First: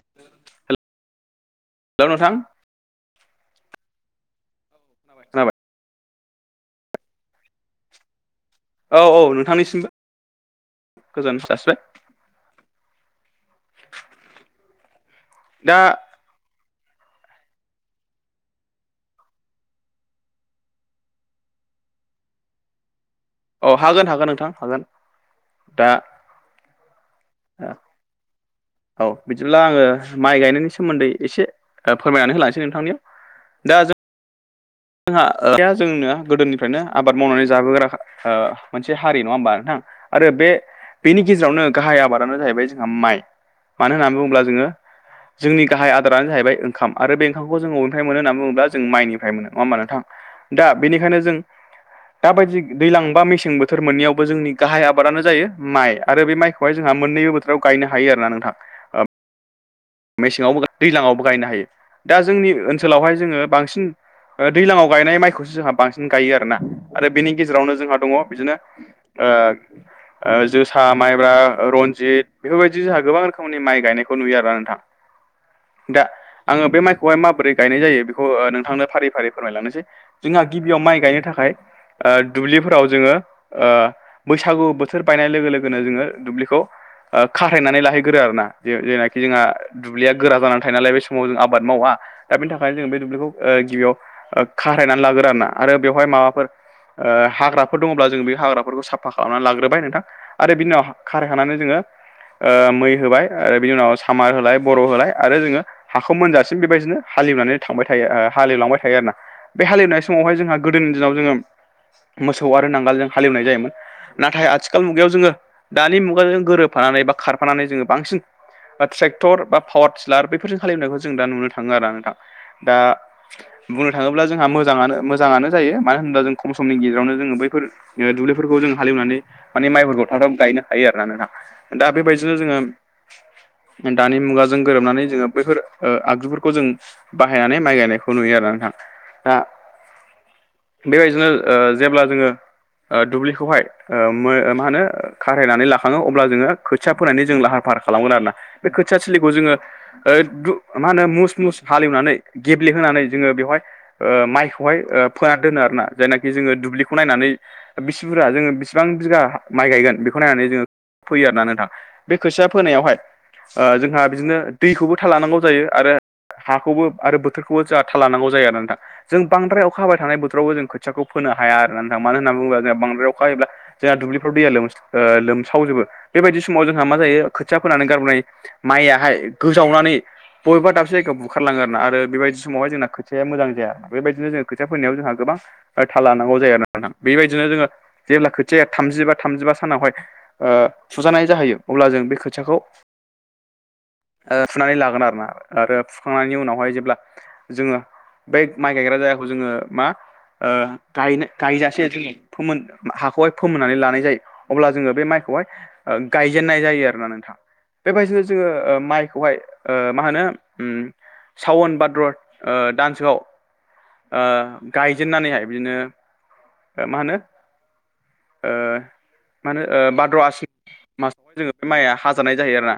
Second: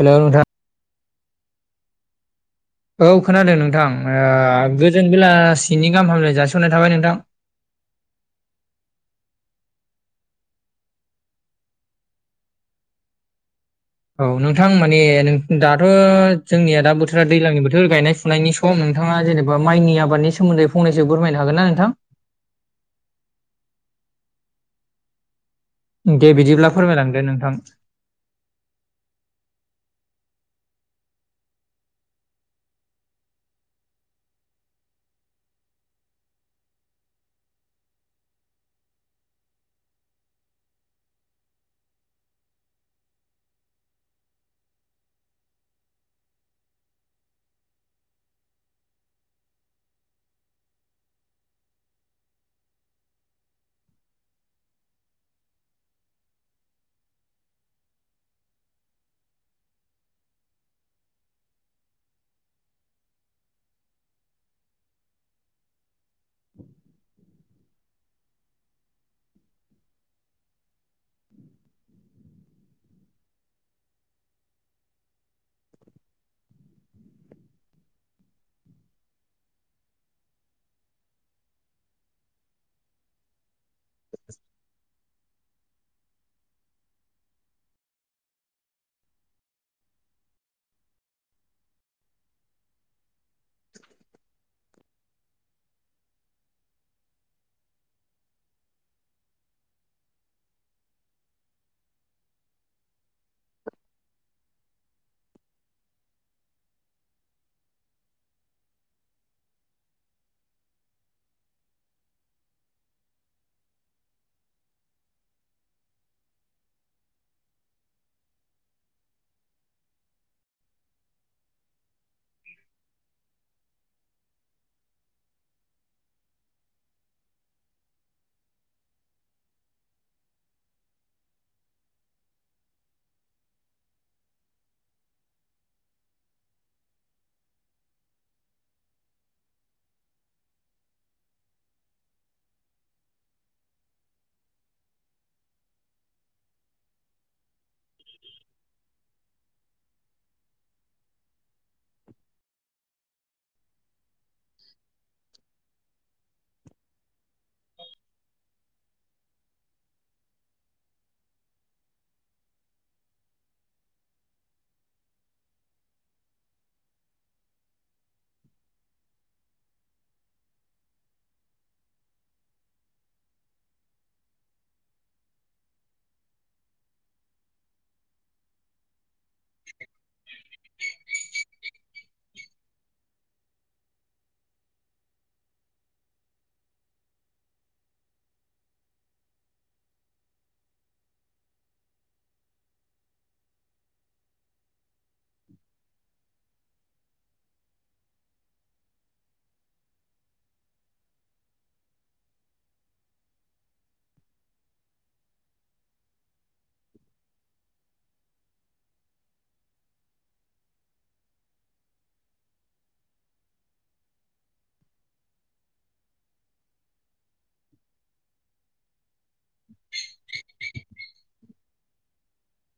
हेल नोंथां हेल' नोंथां औ खोनादों नोंथां ओ गोजोन खोनाबाय बेलासिनि गाहाम हामलाय जासिननाय थाबाय नोंथां औ औ नोंथांनिसिमबो गोजोन जासिबाय औ नोंथां माने दा दाथ' जोंनिया दा बोथोरा दैलांनि बोथोर गायनाय फुनायनि सम नोंथाङा जेनेबा माइनि आबादनि सोमोन्दै फंनैसो फोरमायनो हागोन ना नोंथां? अ हागोन हागोन नोंथां हागोन दा दे बिदिब्ला फोरमायलांदो नों। औ। औ बिदिब्ला आङो माइ गायनायनि सोमोन्दै एसे ओ फोरमायनानै होलांसै नोंथांनियाव। दा जों जोंहा ओ जोंनो गोदोनिफ्रायनो आबाद मावनानै जाबोग्राखा ओ मोनसे हारि नङा होमबा नोंथां। आरो बे बेनि गेजेरावनो गाहाइ आबादानो जाहैबाय जोंहा माइ। मानो होनना बुङोब्ला जोङो जोंनि गाहाइ आदारानो जाहैबाय ओंखाम आरो बे ओंखामखौ जों अबेनिफ्राय मोनो होननानै बुङोब्ला जों माइनिफ्राय मोनो। नङा होमबा नोंथां दा बेनिखायनो जों दाबायदि दैलां बा मेसें बोथोर मोननैयावबो जोंनि गाहाइ आबादानो जायो माइ आरो बे माइखौ खौहाय जोंहा मोननैबो बोथोराव गायनो हायो आरोना नोंथां। मेसेङावबो गाइयो दैज्लाङावबो गायनो हायो दा जोंनि ओनसोलावहाय जोङो बांसिन ओ दैलाङाव गायनाय माइखौसो जोंहा बांसिन गाइयो आर ना आरो बेनि गेजेरावनो जोंहा दङ बिदिनो ओ ओ जोसा माइब्रा रनजित बेफोरबायदि जोंहा गोबां रोखोमनि माइ गायनायखौ नुयो आरोना नोंथां। दा आङो बे माइखौहाय माबोरै गायनाय जायो बेखौ ओ नोंथांनो फारि फारि फोरमायलांनोसै। जोंहा गिबियाव माइ गायनो थाखाय ओ दुब्लिफोराव जोङो ओ बैसागु बोथोर बायनाय लोगो लोगोनो जोङो दुब्लिखौ ओ खारहायनानै लाहैगोरो आरोना जे जेनाखि जोंहा दुब्लिया गोरा जानानै थायो नालाय बे समाव जों आबाद मावा दा बेनि थाखायनो जों बे दुब्लिखौ ओ गिबियाव खारहायनानै लागोरो आरोना आरो बेवहाय माबाफोर ओ हाग्राफोर दङब्ला जों बे हाग्राफोरखौ साबफा खालामनानै लाग्रोबाय नोंथां। आरो बिनि उनाव खारायखांनानै जोङो ओ मै होबाय आरो बिनि उनाव सामार होलाय बर' होलाय आरो जोङो हाखौ मोनजासिम बेबायदिनो हालेवनानै थांबाय थायो ओ हालेवलांबाय थायो आरोना। बे हालेवनाय समावहाय जोंहा गोदोनि दिनाव जोङो मोसौ आरो नांगोलजों हालेवनाय जायोमोन। नाथाय आथिखाल मुगायाव जोङो दानि मुगाजों गोरोबफानानै बा खारफानानै जोङो बांसिन बा ट्रेक्टर बा पावार टिलार बेफोरजों हालेवनायखौ जों दा नुनो थाङो आरो नोंथां दा बुंनो थाङोब्ला जोंहा मोजाङानो मोजाङानो जायो मानो होनोब्ला जों खम समनि गेजेरावनो जोङो बैफोर ओ दुब्लिफोरखौ जों हालेवनानै माने माइफोरखौ थाब थाब गायनो हायो आरो ना नोंथां दा बेबायदिनो जोङो दानि मुगाजों गोरोबनानै जोङो बैफोर ओ आगजुफोरखौ जों बाहायनानै माइ गायनायखौ नुयो आरोना नोंथां दा बेबायदिनो ओ जेब्ला जोङो ओ दुब्लिखौहाय ओ मो ओ मा होनो खारहायनानै लाखाङो अब्ला जोङो खोथिया फोनायनि जों लाहार फाहार खालामगोन आरो ना। बे खोथिया थिलिखौ जोङो ओ दु मा होनो मुस मुस हालेवनानै गेब्लेहोनानै जोङो बेवहाय ओ माइखौहाय ओ फोना दोनो आरो ना जायनाखि जोङो दुब्लिखौ नायनानै बिसि बुरजा जोङो बिसिबां बिगा माइ गायगोन बेखौ नायनानै जोङो फोयो आरोना नोंथां बे खोथिया फोनायावहाय ओ जोंहा बिदिनो दैखौबो थाल लानांगौ जायो आरो हाखौबो आरो बोथोरखौबो जोहा थाल लानांगौ जायो आरोना नोंथां। जों बांद्राय अखा हाबाय थानाय बोथोरावबो जों खोथियाखौ फोनो हाया आरोना नोंथां मानो होनना बुंबा जोंहा बांद्राय अखा हायोब्ला जोहा दुब्लिफ्राव दैया लोम ओ लोमसावजोबो बेबायदि समाव जोंहा मा जायो खोथिया फोनानै गारबोनाय माइयाहाय गोजावनानै बबेबा दाबसे जायगायाव बुखारलाङो आरोना आरो बेबायदि समावहाय जोंना खोथायाया मोजां जाया बेबायदिनो जों खोथिया फोनायाव जोंहा गोबां थाल लानांगौ जायो आरोना नोंथां बेबायदिनो जोङो जेब्ला खोथियाया थामजिबा थामजिबा सानावहाय ओ फुजानाय जाहैयो अब्ला जों बे खोथियाखौ ओ फुनानै लागोन आरोना आरो फुखांनायनि उनावहाय जेब्ला जोङो बे माइ गायग्रा जायगाखौ जोङो मा ओ गायजासे जोङो फोमोन हाखौहाय फोमोननानै लानाय जायो। अब्ला जोङो बे माइखौहाय गायजेननाय जायो आरोना नोंथां। बेबायदिनो जोङो माइखौहाय ओ मा होनो सावन भाद्रर दानसोयाव गायजेननानैहाय बिदिनो मा होनो ओ मा होनो भाद्र' आसिनि मासावहाय जोङो बे माइया हाजानाय जाहैयै आरोना?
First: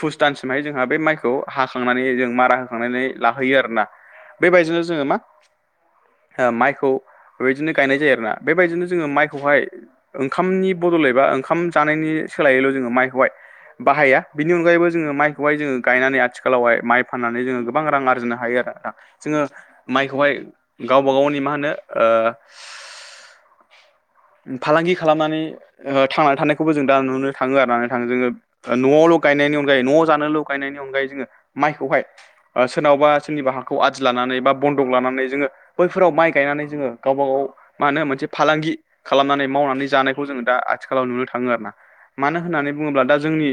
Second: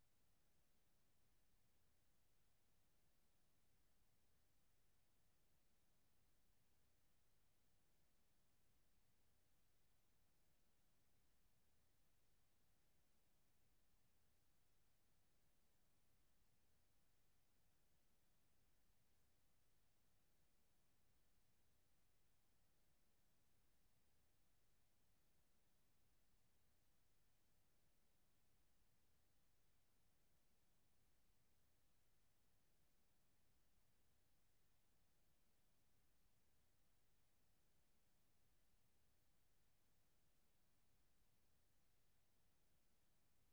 पुस दानसिमहाय जोंहा बे माइखौ हाखांनानै जों मारा होखांनानै लाबोयो आरोना। बेबायदिनो जोङो मा माइखौ बेदिनो गायनाय जायो आरोना बेबायदिनो जोङो माइखौहाय ओंखामनि बदलै बा ओंखाम जानायनि सोलायैल' जोङो माइखौहाय बाहाया बिनि अनगायैबो जोङो माइखौहाय जोङो गायनानै आथिखालावहाय माइ फाननानै जोङो गोबां रां आरजिनो हायो आरोना। जोङो माइखौहाय गावबा गावनि मा होनो ओ [inaudible] फालांगि खालामनानै थांनानै थानायखौबो जों दा नुनो थाङो आरोना। थां जोङो न'आवल' गायनायनि अनगायै न'आव जानो ल' गायनायनि अनगायै जोङो माइखौहाय सोरनावबा सोरनिब हाखौ आदि लानानै बा बन्दक लानानै जोङो बैफोराव माइ गायनानै जोङो गावबा गाव मा होनो मोनसे फालांगि खालामनानै मावनानै जानायखौ जोङो दा आथिखालाव नुनो थाङो आरो ना मानो होननानै बुङोब्ला दा जोंनि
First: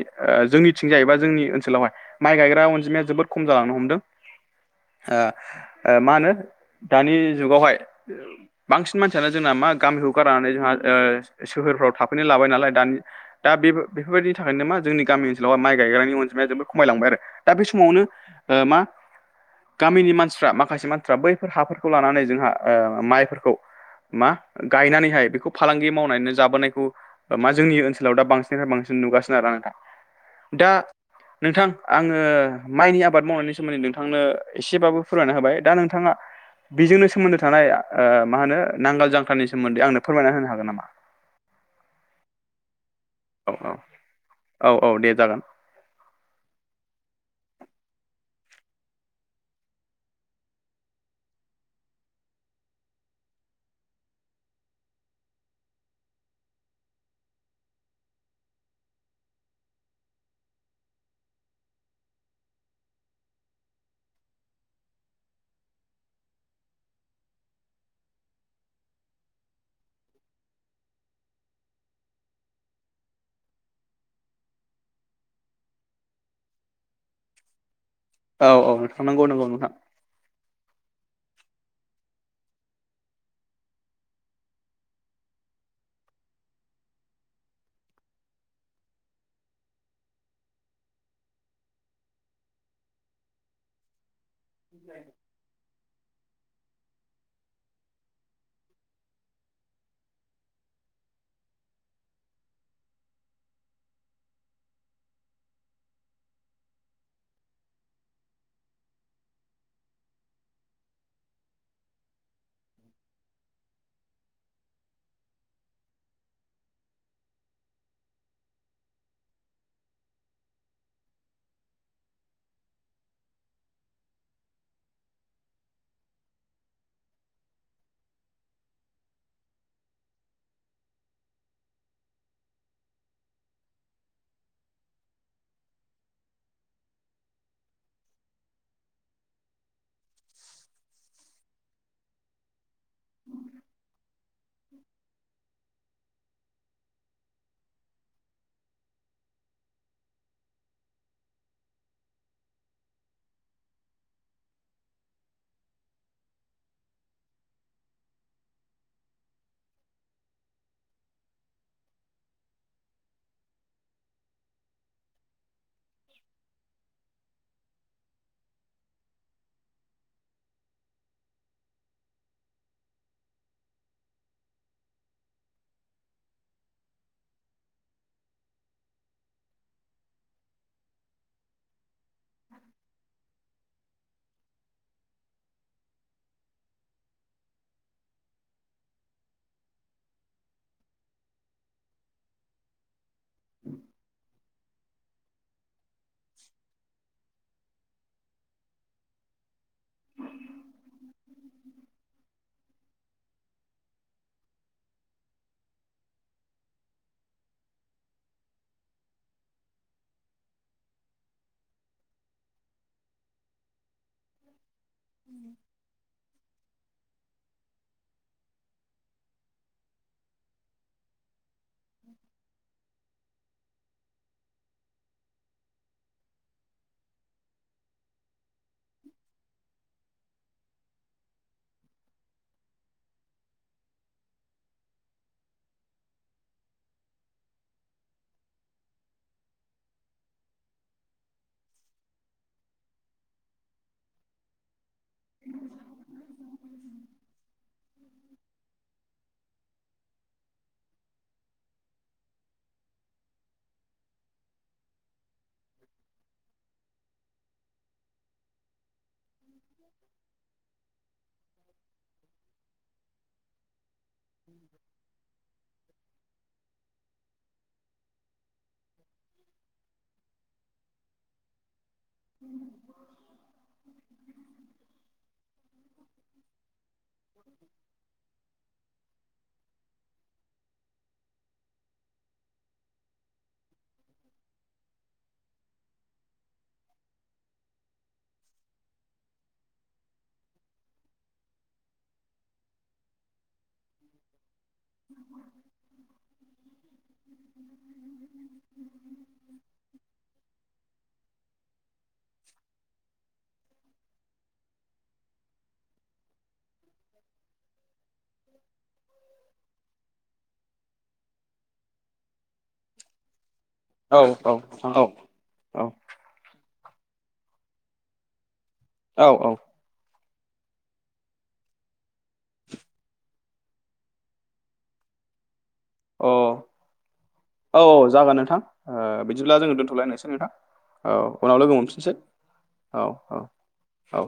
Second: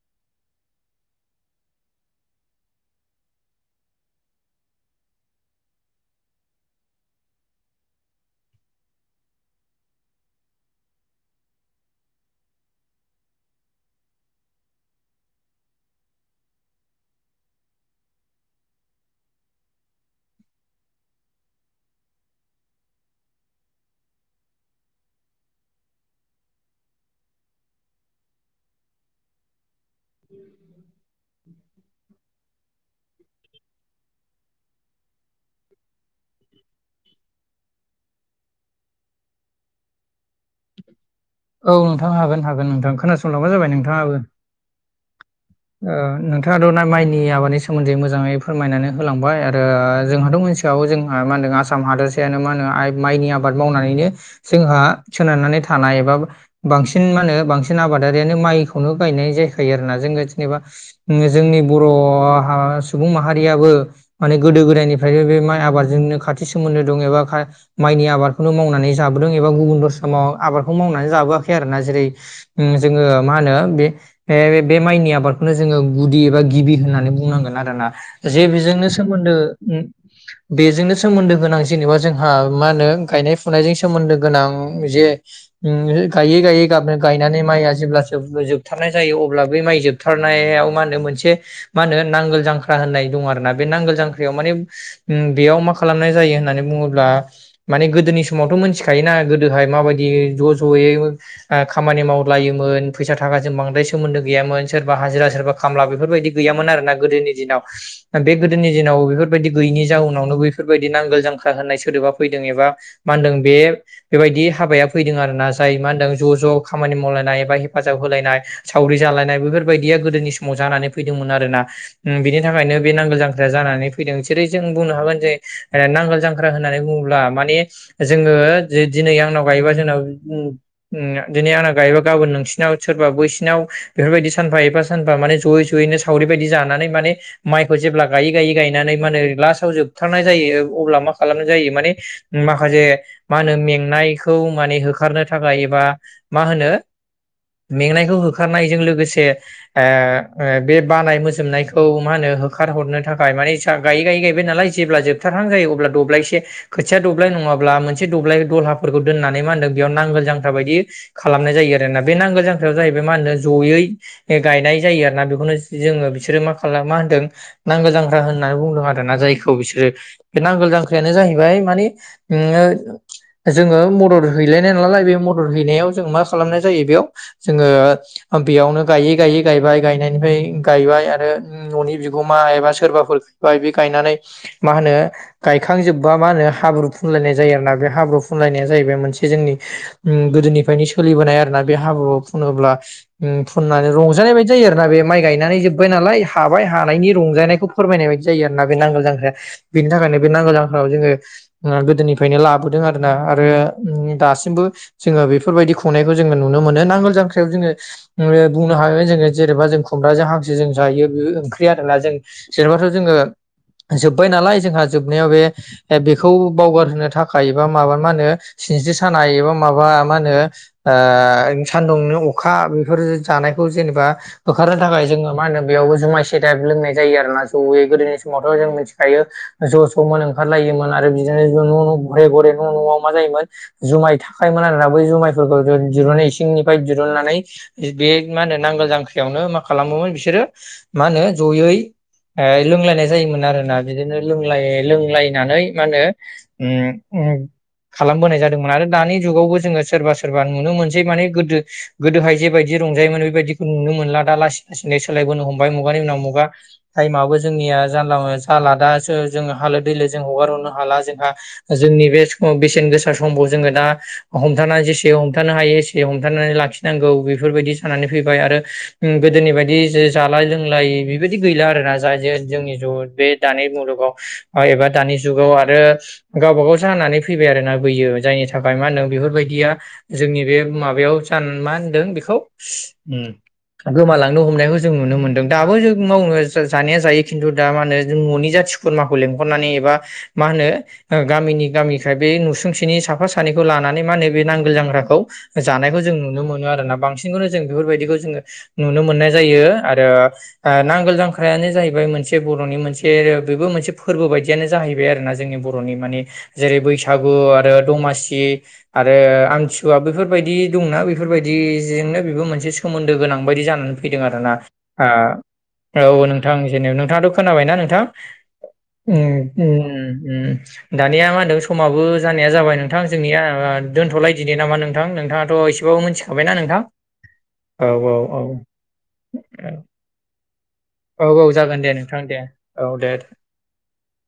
जोंनिथिंजायबा जोंनि ओनसोलावहाय माइ गायग्रा अनजिमाया जोबोद खम जालांनो हमदों। मा होनो दानि जुगावहाय बांसिन मानसियानो जोंना मा गामिखौ गारनानै जोंहा ओ सोहोरफ्राव थाफैनो लाबाय नालाय दानि दा बेबो बेफोरबायदिनि थाखायनो मा जोंनि गामि ओनसोलाव माइ गायग्रानि अनजिमाया जोबोद खमायलांबाय आरो दा बे समावनो ओ मा गामिनि मानसिफ्रा माखासे मानसिफ्रा बैफोर हाफोरखौ लानानै जोंहा माइफोरखौ मा गायनानैहाय बेखौ फालांगि मावनानैनो जाबोनायखौ मा जोंनि ओनसोलाव दा बांसिन निफ्राय बसिन नुगासिनो आरो नोंथां। दा नोंथां आङो माइनि आबाद मावनायनि सोमोन्दै नोंथां थांनो एसेबाबो फोरमायना होबाय दा नोंथाङा बेजोंनो सोमोन्दो थानाय मा होनो नांगोल जांखालनि सोमोन्दै आंनो फोरमायना होनो हागोन नामा? औ नोंथां हागोन हागोन नोंथां खोनासंलांबानो औ जाबाय औ नोंथाङाबो औ औ दे जागोन ओ नोंथाङाथ' ना माइनि आबादनि सोमोन्दै मोजाङै फोरमायनानै होलांबाय आरो जोंहाथ' मोनसे सिगाङाव जोंहा मा होनो आसाम हादोरसायानो मा होनो माइनि आबाद मावनानैनो जोंहा सोनारनानै थानाय एबा बांसिन मा होनो बांसिन आबादारियानो माइखौनो गायनाय जायाखायो आरोना जोङो जेनेबा जोंनि बर' सुबुं माहारियाबो माने गोदो गोदायनिफ्रायबो बे माइ आबादजोंनो खाथि सोमोन्दो दं एबा माइनि आबादखौनो मावनानै जाबोदों एबा गुबुन दसाव आबादखौ मावनानै जाबोआखै आरोना जेरै जोङो मा होनो बे बे बे माइनि आबादखौनो जोङो गुदि एबा गिबि होननानै बुंनांगोन आरोना। जे औ औ बेजोंनो नोंथां नंगौ सोमोन्दो नंगौ नोंथां बेजोंनो सोमोन्दो गोनां जेनेबा जोंहा मा होनो गायनाय फुनायजों सोमोन्दो गोनां जे [inaudible] गायै गायै गाबनो गायनानै माइआ जेब्ला जोबथारनाय जायो अब्ला बै माइ जोबथारनायाव मा होनो मोनसे मा होनो नांगोल जांख्रा होननाय दं आरो ना बे नांगोल जांख्रायाव माने बेयाव मा खालामनाय जायो होननानै बुङोब्ला? माने गोदोनि समावथ' मिथिखायोना गोदोहाय माबायदि ज' ज'यै आं खामानि मावलायोमोन फैसा थाखाजों बांद्राय सोमोन्दो गैयामोन सोरबा हाजिरा सोरबा खामला बेफोरबायदि गैयामोन आरोना गोदोनि दिनाव। दा बे गोदोनि दिनाव बेफोरबायदि गैयिनि जाउनावनो बैफोरबायदि नांगोल जांखा होननाय सोदोबा फैदों एबा मा होनदों बे बेबायदि हाबाया फैदों आरोना। जाय मा होनदों ज' ज' खामानि मावलायनाय एबा हेफाजाब होलायनाय सावरि जालायनाय बेफोरबायदिया गोदोनि समाव जानानै फैदोंमोन आरोना। उम बिनि थाखायनो बे नांगोल जांख्राया जानानै फैदों। जेरै जों बुंनो हागोन जे नांगोल जां ख्रा होननानै बुङोब्ला माने जोङो दि दिनै आंनाव गायोबा जोंनाव उम दिनै आंना गायोबा गाबोन नोंसिनाव सोरबा बैसिनाव बेफोरबायदि सानफा एफा सानबा माने जयै जयैनो सावरि बायदि जानानै माने माइखौ जेब्ला गायै गायै गायनानै मानो लास्टाव जोबथारनाय जायो अब्ला मा खालामनाय जायो माने माखासे मा होनो मेंनायखौ माने हो खारनो थाखाय एबा मा होनो मेंनायखौ होखारनायजों लोगोसे ओ ओ बे बानाय मोजोमनायखौ मा होनो होखारहरनो थाखाय मानि दा गायै गायै गायबाय नालाय जेब्ला जोबथारहां जायो अब्ला दब्लाय एसे खोथिया दब्लाय नङाब्ला मोनसे दब्लाय दलहाफोरखौ दोननानै मा होनदों बेयाव नांगोल जांख्रा बायदि खालामनाय जायो आरोना। बे नांगोल जांख्रायाव जाहैबाय मा होनो जयै गायनाय जायो आरो ना। बेखौनो जोङो बिसोरो मा खालाममा होनदों नांगोल जांख्रा होननानै बुंदों आरोना जायखौ बिसोरो। बे नांगोल जांख्रियानो जाहैबाय मानि नोङो जोङो मदद हैलायनाय नालाय बे मदद हैनायाव जों मा खालामनाय जायो बेयाव जोङो बेयावनो गायै गायै गायबाय गायनायनिफ्राय गायबाय आरो न'नि बिगोमा एबा सोरबाफोर [unintelligible] बे गायनानै मा होनो गायखांजोबबा मा होनो हाब्रु फुनलायनाय जायो आरोना। बे हाब्रु फुनलायनाया जाहैबाय मोनसे जोंनि उम गोदोनिफ्रायनो सोलिबोनाय आरोना बे हाब्रु फुनोब्ला उम फुननानै रंजानाय बाय दि जायो आरोना बे माइ गायनानै जोब्बाय नालाय हाबाय हानायनि रंजानायखौ फोरमायनाय बायदि जायो आरोना बे नांगोल जांख्राया। बेनि थाखायनो बे नांगोल जांख्राखौ जोङो ओ गोदोनिफ्रायनो लाबोदों आरोना आरो उम दासिमबो जोङो बेफोरबायदि खुंनायखौ जोङो नुनो मोनो। नांगोल जांख्रायाव जोङो ओ बुंनो हागोन जोङो जेनोबा जों खुमबाजों हांसो जों जायो बे ओंख्रि आरोना जों जेनोबाथ' जोङो जोब्बाय नालाय जोंहा जोबनायाव बे बेखौ बावगार होनोनो थाखाय बा माबा मा होनो सिनस्रि सानाय एबा माबा मा होनो ओ सान्दुंनो अखा बेफोर जानायखौ जेनोबा होखारनो थाखाय जोङो मा होनो बेयावबो जुमाय सेरेब लोंनाय जायो आरोना जयै गोदोनि समावथ' जों मिथिखायो ज' ज' मोन ओंखारलायोमोन आरो बिदिनो न' न' घरे घरे न' न'आव मा जायोमोन जुमाय थाखायोमोन आरोना बै जुमायफोरखौ दि इसिंनिफ्राय दिरुननानै बे मा होनो नांगोल जांख्रायावनो मा खालामोमोन बिसोरो मा होनो जयै ओ लोंलायनाय जायोमोन आरोना। बिदिनो लोंलाय लोंलायनानै मा होनो ओ उम खालामबोनाय जादोंमोन आरो दानि जुगावबो जोङो सोरबा सोरबा नुनो मोनसै माने गोदो गोदोहाय जेबायदि रंजायोमोन बेबायदिखौ नुनो मोनला दा लासै लासैनो सोलायबोनो हमबाय मुगानि उनाव मुगा। टाइमाबो जोंनिया जानला [unintelligible] हालादा जों जों हालो दैलो जों हगारनो हाला जोंहा जोंनि बे सम बेसेन गो सा समखौ जोङो दा हमथानानै जेसे हमथानो हायो एसे हमथानानै लाखिनांगौ बेफोरबायदि जानानै फैबाय आरो ओम गोदोनि बायदि जे जालाय लोंलाय बेबायदि गैला आरोना। जाय जे जोंनि जु बे दानि मुलुगाव एबा दानि जुगाव आरो गावबागाव जानानै फैबाय आरोना बैयो जायनि थाखाय मा होनदों बेफोरबायदिया जोंनि बे माबायाव जान मा होनदों बेखौ उम गोमालांनो हमनायखौ जों नुनो मोनदों दाबो जों मावनो जानाया जायो खिन्थु दा मा होनो जों न'नि जाथिखौ खुरमाखौ लेंहरनानै एबा मा होनो गामिनि गामिखाय बे नुसुंसेनि साफा सा सानिखौ लानानै मा होनो बे नांगोल जांग्राखौ जानायखौ जों नुनो मोनो आरो ना बांसिनखौनो जों बेफोरबायदिखौ जोङो नुनो मोननाय जायो आरो नांगोल जां ख्रायानो जाहैबाय मोनसे बर'नि मोनसे बेबो मोनसे फोरबो बायदियानो जाहैबाय आरोना जोंनि बर'नि माने जेरै बैसागु आरो दमासि आरो आमथिसुवा बेफोरबायदि दंना बेफोरबायदिजोंनो बेबो मोनसे सोमोन्दो गोनां बायदि जानानै फै औ फैदों आरोना औ औ औ आ औ नों नोंथां जेनेा नोंथाङाथ' खोनाबायना नोंथां उम औ उम दानिया मा होनदों समाबो जानाया जाबाय नोंथां जोंनिया दोनथ'लायदिनो नामा नोंथां नोंथाङाथ' एसे अ मिथिखाबाय ना नोंथां औ जागोन नोंथां बिदिब्ला औ जोङो दोन्थ'लायनोसै नोंथां औ उनाव लोगो जागोन दे मोनफिनसै नोंथां दे औ दे औ औ